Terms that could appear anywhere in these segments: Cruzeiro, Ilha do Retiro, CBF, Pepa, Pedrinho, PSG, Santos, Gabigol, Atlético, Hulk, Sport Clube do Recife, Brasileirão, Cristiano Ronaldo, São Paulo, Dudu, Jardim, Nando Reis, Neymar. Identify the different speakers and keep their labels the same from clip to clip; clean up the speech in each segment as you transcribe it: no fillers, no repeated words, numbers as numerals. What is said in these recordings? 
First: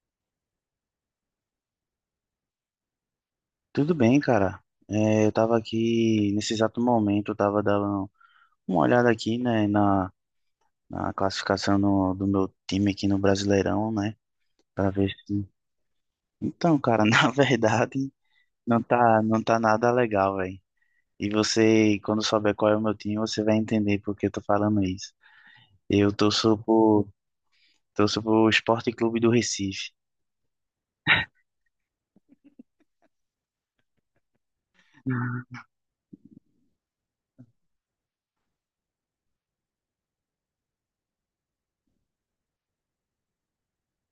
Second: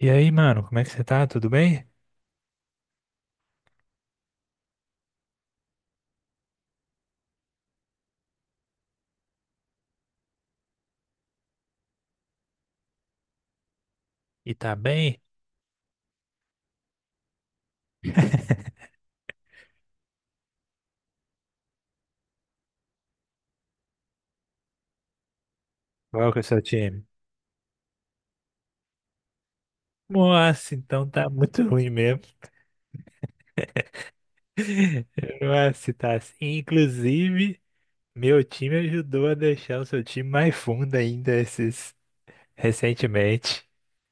Speaker 1: E aí, mano, como é que você tá? Tudo bem?
Speaker 2: Tudo bem, cara. Eu tava aqui, nesse exato momento, eu tava dando uma olhada aqui, né, na classificação do meu time aqui no Brasileirão, né,
Speaker 1: E tá
Speaker 2: pra ver
Speaker 1: bem?
Speaker 2: se... Então, cara, na verdade, não tá, não tá nada legal, velho. E você, quando souber qual é o meu time, você vai entender por que eu tô falando isso. Eu
Speaker 1: Qual que é o
Speaker 2: torço
Speaker 1: seu time?
Speaker 2: pro, torço pro Sport Clube do Recife.
Speaker 1: Nossa, então tá muito ruim mesmo. Nossa, tá assim. Inclusive, meu time ajudou a deixar o seu time mais fundo ainda esses recentemente.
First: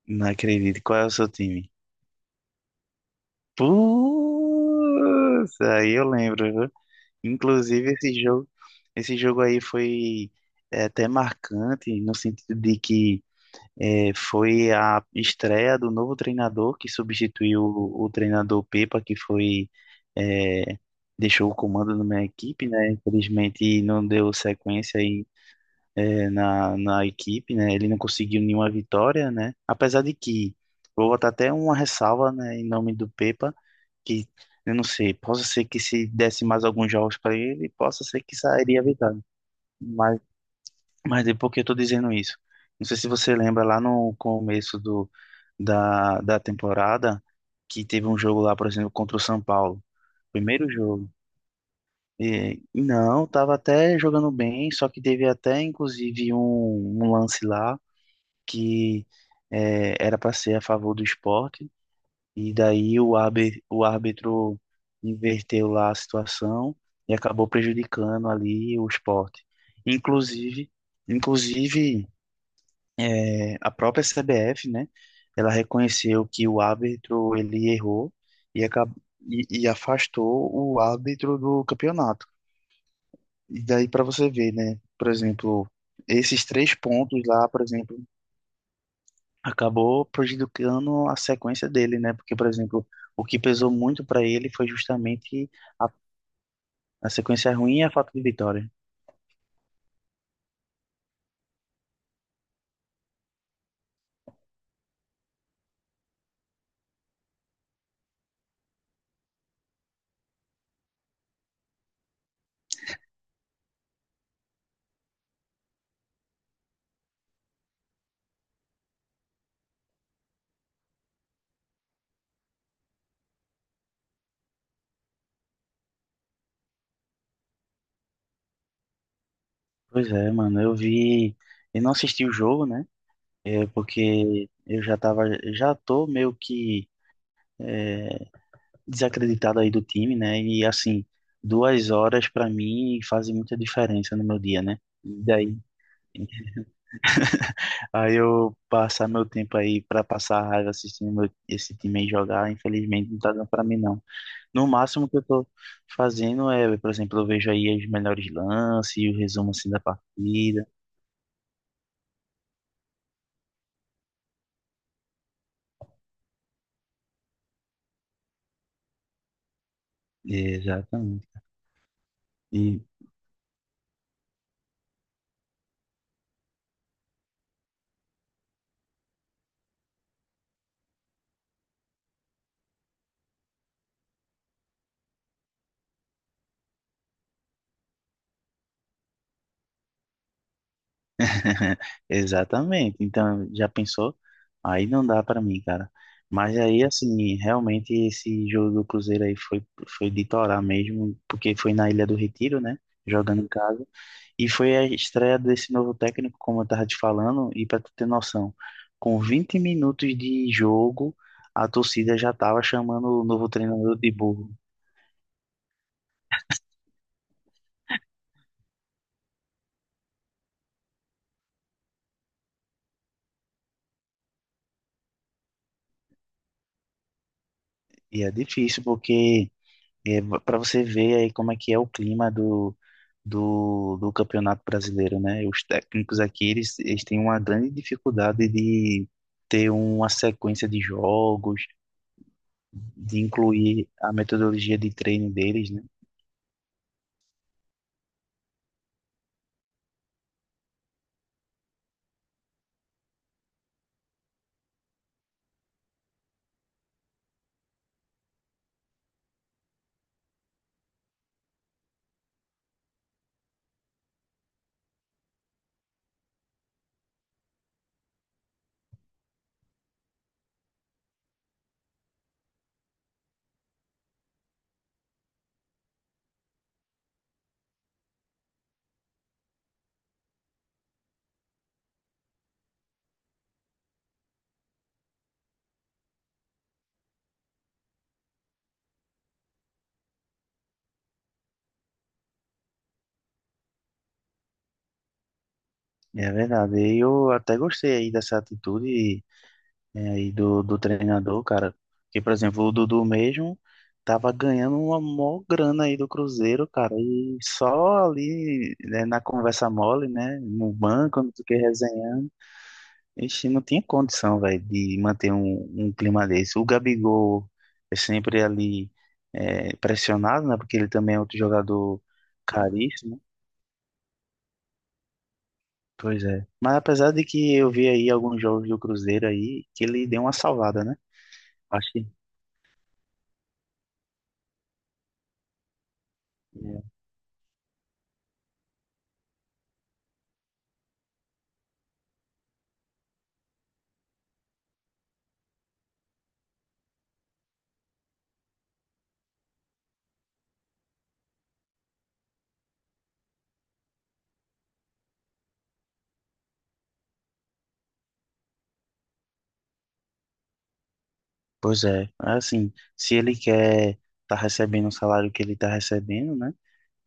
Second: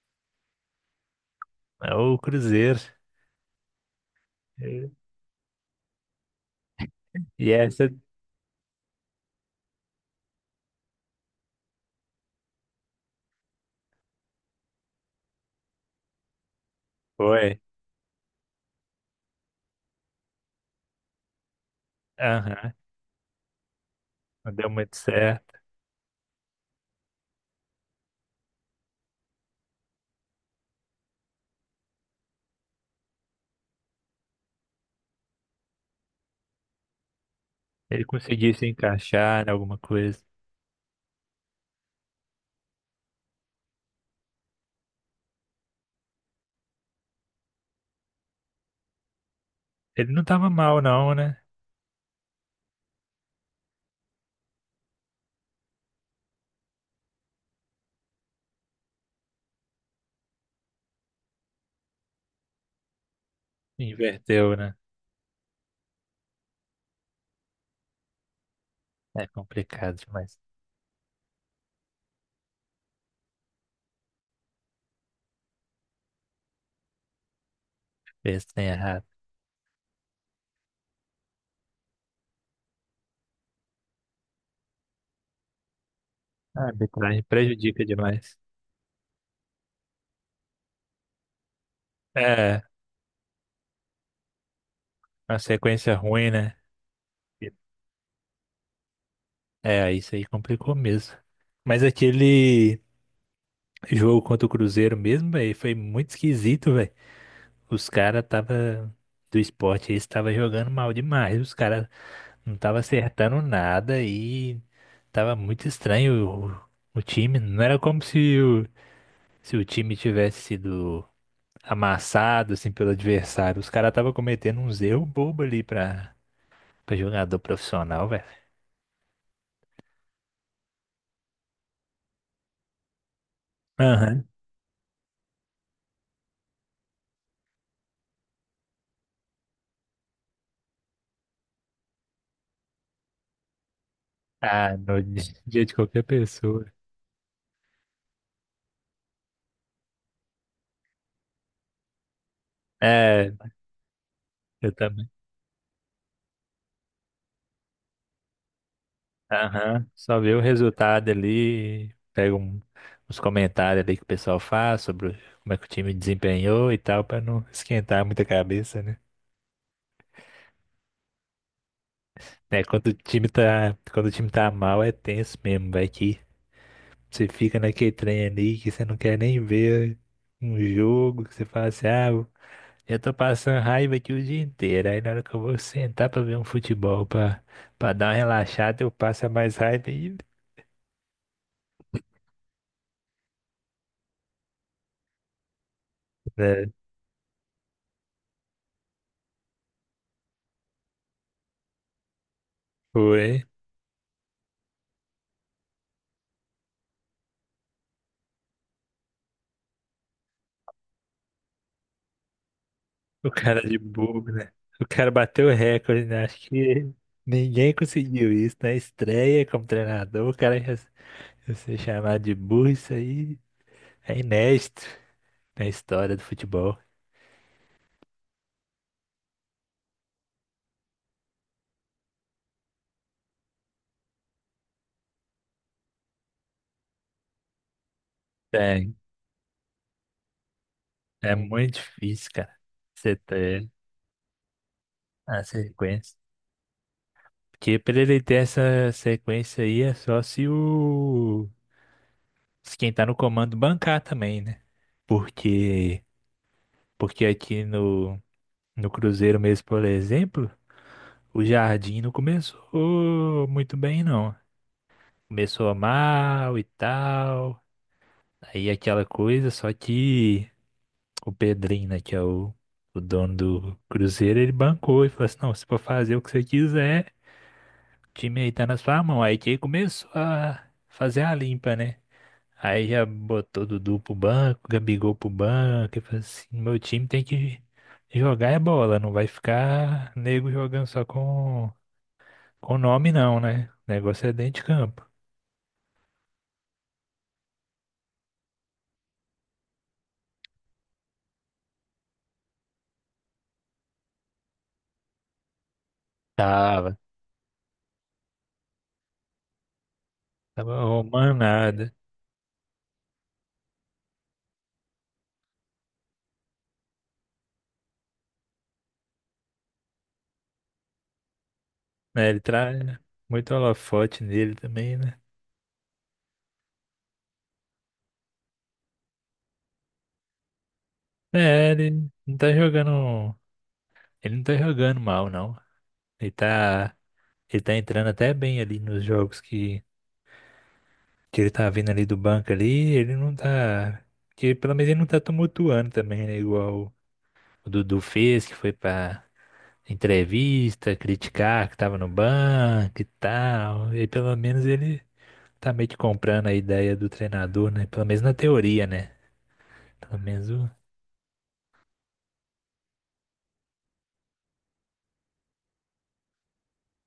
Speaker 2: Não acredito. Qual é o seu time?
Speaker 1: É o Cruzeiro.
Speaker 2: Putz, aí eu lembro, viu?
Speaker 1: E essa
Speaker 2: Inclusive, esse jogo, Esse jogo aí foi até marcante, no sentido de que foi a estreia do novo treinador que
Speaker 1: foi.
Speaker 2: substituiu o treinador Pepa, é, deixou o comando na minha equipe,
Speaker 1: Aham,
Speaker 2: né? Infelizmente, não deu
Speaker 1: não deu muito
Speaker 2: sequência aí,
Speaker 1: certo.
Speaker 2: na equipe, né? Ele não conseguiu nenhuma vitória, né? Apesar de que, vou botar até uma ressalva, né, em nome do Pepa que eu não sei, possa ser que se desse mais alguns jogos para ele,
Speaker 1: Ele
Speaker 2: possa ser que
Speaker 1: conseguiu se
Speaker 2: sairia vitória.
Speaker 1: encaixar em alguma
Speaker 2: Mas,
Speaker 1: coisa.
Speaker 2: mas é porque eu tô dizendo isso. Não sei se você lembra lá no começo da temporada que teve um jogo lá, por exemplo, contra o São Paulo.
Speaker 1: Ele não tava
Speaker 2: Primeiro
Speaker 1: mal,
Speaker 2: jogo.
Speaker 1: não, né?
Speaker 2: E, não, tava até jogando bem, só que teve até inclusive um lance lá que era para ser a favor do Sport e daí o
Speaker 1: Inverteu,
Speaker 2: árbitro
Speaker 1: né?
Speaker 2: inverteu lá a situação e acabou prejudicando ali o
Speaker 1: É
Speaker 2: esporte.
Speaker 1: complicado demais.
Speaker 2: Inclusive, inclusive, a própria CBF, né? Ela reconheceu que o árbitro ele errou
Speaker 1: Pensa
Speaker 2: e,
Speaker 1: em
Speaker 2: acab
Speaker 1: errado.
Speaker 2: e afastou o árbitro do campeonato. E daí para você ver, né? Por exemplo, esses
Speaker 1: A
Speaker 2: três pontos
Speaker 1: arbitragem
Speaker 2: lá, por
Speaker 1: prejudica
Speaker 2: exemplo,
Speaker 1: demais.
Speaker 2: acabou prejudicando a sequência dele, né? Porque, por
Speaker 1: É,
Speaker 2: exemplo, o que pesou muito pra ele foi
Speaker 1: a
Speaker 2: justamente a,
Speaker 1: sequência ruim, né?
Speaker 2: a sequência ruim e a falta de vitória.
Speaker 1: É, isso aí complicou mesmo. Mas aquele jogo contra o Cruzeiro mesmo, velho, foi muito esquisito, velho. Os caras tava do esporte, eles tava jogando mal demais. Os caras não tava acertando nada e tava muito estranho o time. Não era como se se o time tivesse sido amassado assim pelo adversário. Os caras tava cometendo uns erros bobos ali pra pra jogador profissional, velho.
Speaker 2: Pois é, mano, eu não assisti o jogo, né? É
Speaker 1: Aham.
Speaker 2: porque já tô meio que é, desacreditado aí do time, né? E assim, 2 horas pra mim fazem muita diferença no meu dia,
Speaker 1: Ah,
Speaker 2: né?
Speaker 1: no
Speaker 2: E daí,
Speaker 1: dia de qualquer pessoa.
Speaker 2: aí eu passar meu tempo aí pra passar raiva assistindo esse time aí jogar, infelizmente não
Speaker 1: É,
Speaker 2: tá dando pra mim não. No
Speaker 1: eu também.
Speaker 2: máximo que eu tô fazendo é, por exemplo, eu vejo aí os melhores lances e o resumo assim da
Speaker 1: Aham. Só vê o
Speaker 2: partida.
Speaker 1: resultado ali, pega um- uns comentários ali que o pessoal faz sobre o- como é que o time desempenhou e tal, pra não esquentar muita cabeça, né?
Speaker 2: Exatamente.
Speaker 1: É,
Speaker 2: E-
Speaker 1: quando o time tá mal é tenso mesmo, vai que você fica naquele trem ali que você não quer nem ver um jogo, que você fala assim, ah, eu tô passando raiva aqui o dia inteiro. Aí na hora que eu vou sentar pra ver um futebol, pra, pra dar uma relaxada, eu passo a mais raiva ainda.
Speaker 2: Exatamente. Então, já pensou? Aí não dá pra mim, cara. Mas
Speaker 1: É,
Speaker 2: aí, assim, realmente esse jogo do Cruzeiro aí foi de torar mesmo, porque foi na Ilha do Retiro, né? Jogando
Speaker 1: foi.
Speaker 2: em casa. E foi a estreia desse novo técnico, como eu estava te falando, e para tu ter noção, com 20 minutos de jogo, a torcida já estava chamando o
Speaker 1: O
Speaker 2: novo
Speaker 1: cara de
Speaker 2: treinador de
Speaker 1: bobo,
Speaker 2: burro.
Speaker 1: né? O cara bateu o recorde, né? Acho que ninguém conseguiu isso na estreia como treinador. O cara já ser chamado de burro, isso aí é inédito na história do futebol.
Speaker 2: E é difícil, porque para você ver aí como é que é o clima do Campeonato Brasileiro, né? Os técnicos aqui, eles têm uma grande dificuldade
Speaker 1: É,
Speaker 2: de ter uma sequência de
Speaker 1: é
Speaker 2: jogos,
Speaker 1: muito difícil, cara. Você
Speaker 2: de
Speaker 1: ter
Speaker 2: incluir a metodologia de treino
Speaker 1: a
Speaker 2: deles, né?
Speaker 1: sequência. Porque pra ele ter essa sequência aí é só se o. Se quem tá no comando bancar também, né? Porque. Porque aqui no Cruzeiro mesmo, por exemplo, o Jardim não começou muito bem, não. Começou mal e tal. Aí aquela coisa, só que o Pedrinho, né, que é o dono do Cruzeiro, ele bancou e falou assim: não, se for fazer o que você quiser, o time aí tá na sua mão. Aí que ele começou a fazer a limpa, né? Aí já botou Dudu pro banco, Gabigol pro banco, e falou assim, meu time tem que jogar é bola, não vai ficar nego jogando só com nome não, né? O negócio é dentro de campo.
Speaker 2: É verdade. E eu até gostei aí dessa atitude do treinador, cara. Que, por exemplo, o Dudu mesmo tava ganhando uma mó grana aí do Cruzeiro, cara.
Speaker 1: Tava,
Speaker 2: E só ali, né, na conversa mole, né? No
Speaker 1: tava
Speaker 2: banco, não
Speaker 1: arrumando
Speaker 2: sei o que,
Speaker 1: nada,
Speaker 2: resenhando. Ixi, não tinha condição, velho, de manter um clima desse. O Gabigol é sempre ali pressionado, né? Porque ele também é outro jogador
Speaker 1: né? Ele traz
Speaker 2: caríssimo.
Speaker 1: muito holofote nele também, né?
Speaker 2: Pois é. Mas apesar de que eu vi aí alguns jogos do Cruzeiro aí, que ele deu uma salvada, né?
Speaker 1: É,
Speaker 2: Acho que
Speaker 1: não tá jogando, ele não tá jogando mal, não. Ele
Speaker 2: é.
Speaker 1: tá, ele tá entrando até bem ali nos jogos que ele tá vindo ali do banco ali, ele não tá. Que pelo menos ele não tá tumultuando também, né? Igual o Dudu fez, que foi pra entrevista, criticar que tava no banco e tal. E pelo menos ele tá meio que comprando a ideia do treinador, né? Pelo menos na teoria, né? Pelo menos o
Speaker 2: Pois é. Assim, se ele quer tá recebendo o salário que ele tá recebendo, né?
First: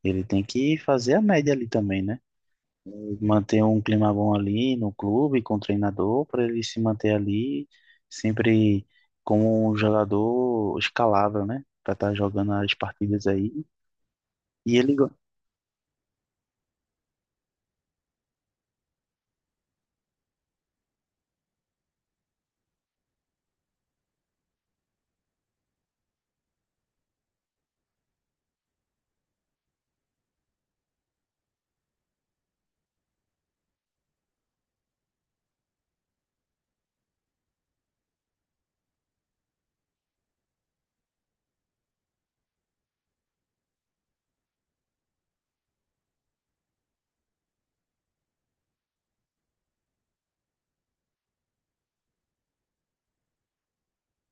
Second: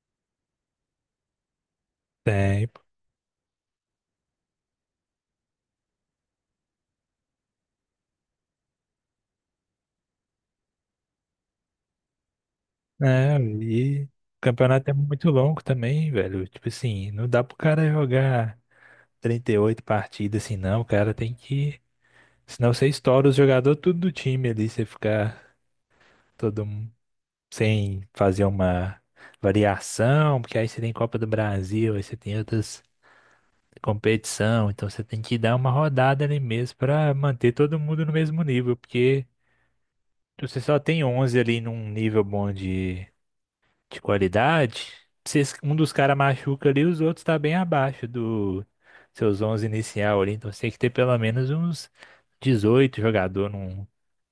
Speaker 2: Ele tem que fazer a média ali também, né?
Speaker 1: tempo.
Speaker 2: Manter um clima bom ali no clube, com o treinador, para ele se manter ali sempre como um jogador escalável, né? Para estar jogando as partidas
Speaker 1: É,
Speaker 2: aí.
Speaker 1: e o
Speaker 2: E
Speaker 1: campeonato é
Speaker 2: ele. go-
Speaker 1: muito longo também, velho. Tipo assim, não dá pro cara jogar 38 partidas assim, não. O cara tem que senão você estoura os jogadores tudo do time ali, você fica todo mundo sem fazer uma variação, porque aí você tem Copa do Brasil, aí você tem outras competição, então você tem que dar uma rodada ali mesmo pra manter todo mundo no mesmo nível, porque se você só tem 11 ali num nível bom de qualidade, se es- um dos caras machuca ali, os outros tá bem abaixo do seus 11 inicial ali, então você tem que ter pelo menos uns 18 jogador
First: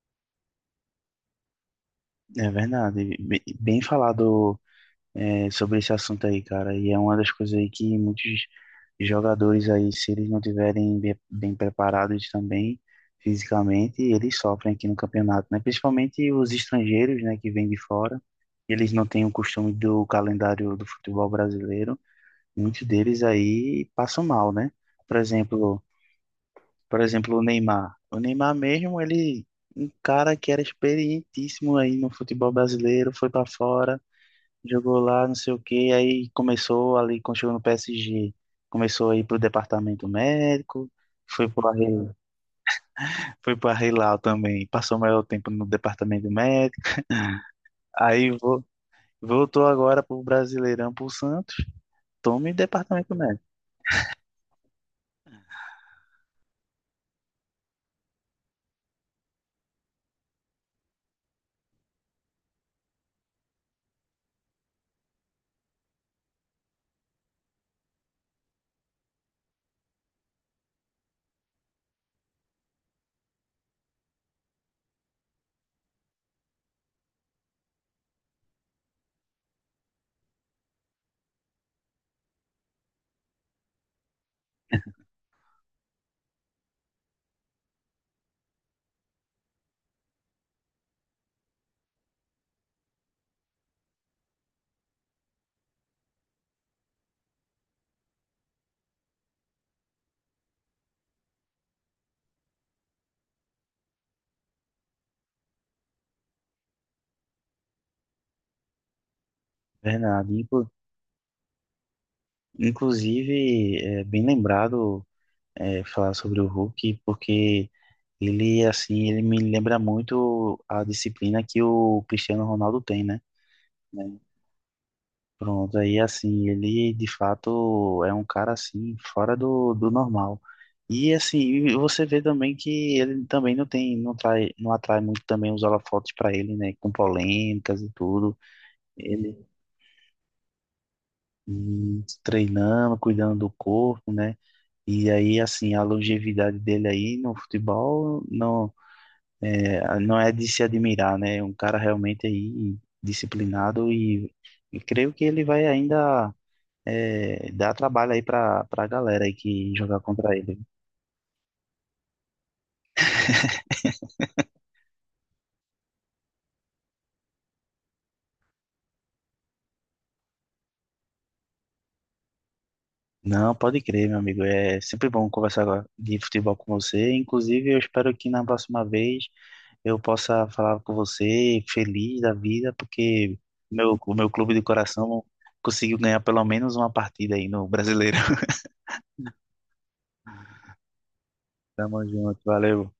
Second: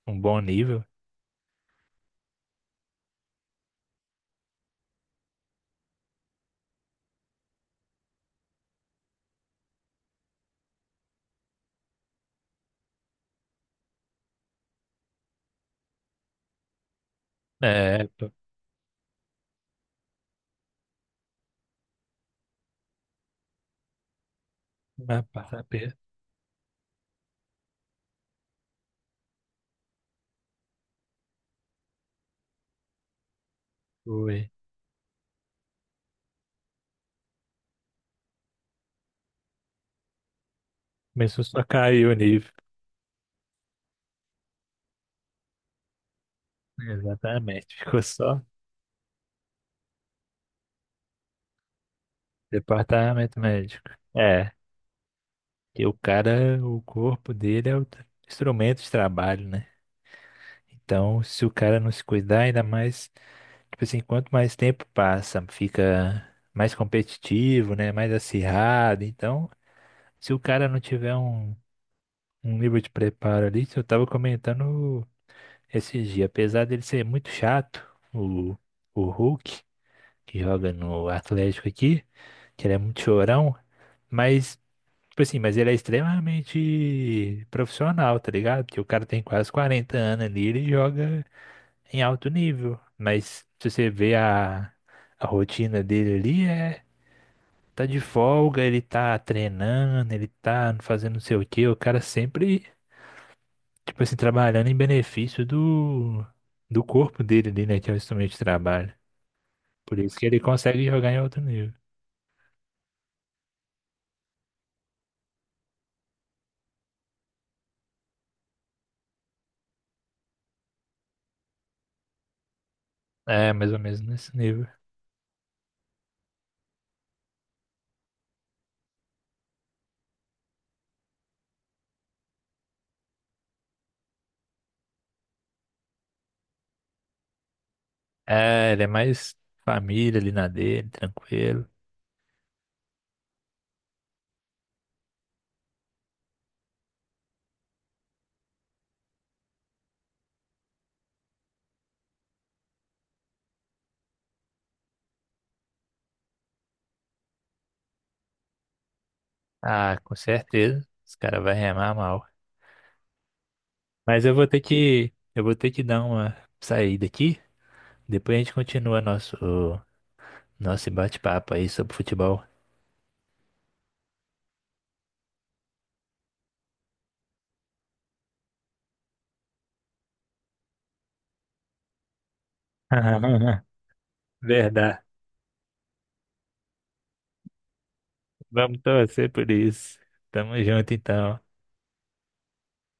Speaker 1: num bom nível.
Speaker 2: É verdade. Bem bem falado sobre esse assunto aí, cara. E é uma das coisas aí que muitos jogadores aí, se eles não tiverem bem preparados também fisicamente, eles sofrem aqui no campeonato, né? Principalmente os estrangeiros, né, que vêm de
Speaker 1: É,
Speaker 2: fora.
Speaker 1: p-
Speaker 2: Eles não têm o costume do calendário do futebol brasileiro. Muitos deles aí passam mal, né? Por
Speaker 1: mas passar
Speaker 2: exemplo,
Speaker 1: perto.
Speaker 2: por exemplo, o Neymar. O Neymar mesmo, um cara que era experientíssimo aí no futebol brasileiro, foi para fora.
Speaker 1: Foi.
Speaker 2: Jogou lá, não sei o que aí começou ali, quando chegou no PSG, começou a ir pro departamento médico,
Speaker 1: Começou
Speaker 2: foi
Speaker 1: só a
Speaker 2: pro al
Speaker 1: cair o nível.
Speaker 2: foi pro al também, passou o maior tempo no departamento médico,
Speaker 1: Exatamente. Ficou
Speaker 2: aí
Speaker 1: só
Speaker 2: vo- voltou agora pro Brasileirão, pro Santos, tome departamento
Speaker 1: departamento
Speaker 2: médico.
Speaker 1: médico. É, que o cara, o corpo dele é o tra- instrumento de trabalho, né? Então, se o cara não se cuidar, ainda mais, tipo assim, quanto mais tempo passa, fica mais competitivo, né? Mais acirrado. Então, se o cara não tiver um nível de preparo ali, eu tava comentando. Esses dias, apesar dele ser muito chato, o, o Hulk, que joga no Atlético aqui, que ele é muito chorão, mas, tipo assim, mas ele é extremamente profissional, tá ligado? Porque o cara tem quase 40 anos ali, ele joga em alto nível, mas se você vê a rotina dele ali, é, tá de folga, ele tá treinando, ele tá fazendo não sei o quê, o cara sempre tipo assim, trabalhando em benefício do corpo dele ali, né? Que é o instrumento de trabalho. Por isso que
Speaker 2: Bernardo,
Speaker 1: ele
Speaker 2: inclu-
Speaker 1: consegue jogar em outro nível.
Speaker 2: Inclusive, é bem lembrado falar sobre o Hulk, porque ele, assim, ele me lembra muito a disciplina que o Cristiano Ronaldo tem, né?
Speaker 1: É, mais ou menos nesse nível.
Speaker 2: Pronto, aí assim, ele de fato é um cara assim, fora do normal. E assim, e você vê também que ele também não tem, não trai, não atrai muito também os holofotes para ele, né? Com polêmicas e tudo.
Speaker 1: É, ele é mais
Speaker 2: Ele
Speaker 1: família ali na dele, tranquilo.
Speaker 2: treinando, cuidando do corpo, né? E aí, assim, a longevidade dele aí no futebol não não é de se admirar, né? É um cara realmente aí disciplinado e creio que ele vai ainda. É, dá trabalho aí pra galera aí que
Speaker 1: Ah,
Speaker 2: jogar
Speaker 1: com
Speaker 2: contra ele.
Speaker 1: certeza. Os caras vão remar mal. Mas eu vou ter que dar uma saída aqui. Depois a gente continua nosso bate-papo aí sobre futebol.
Speaker 2: Não, pode crer, meu amigo. É sempre bom conversar agora de futebol com você. Inclusive, eu espero que na próxima vez eu possa falar com você feliz da vida, porque meu, o meu clube de
Speaker 1: Verdade.
Speaker 2: coração conseguiu ganhar pelo menos uma partida aí no Brasileiro.
Speaker 1: Vamos torcer por isso. Tamo junto então.
Speaker 2: Tamo junto, valeu.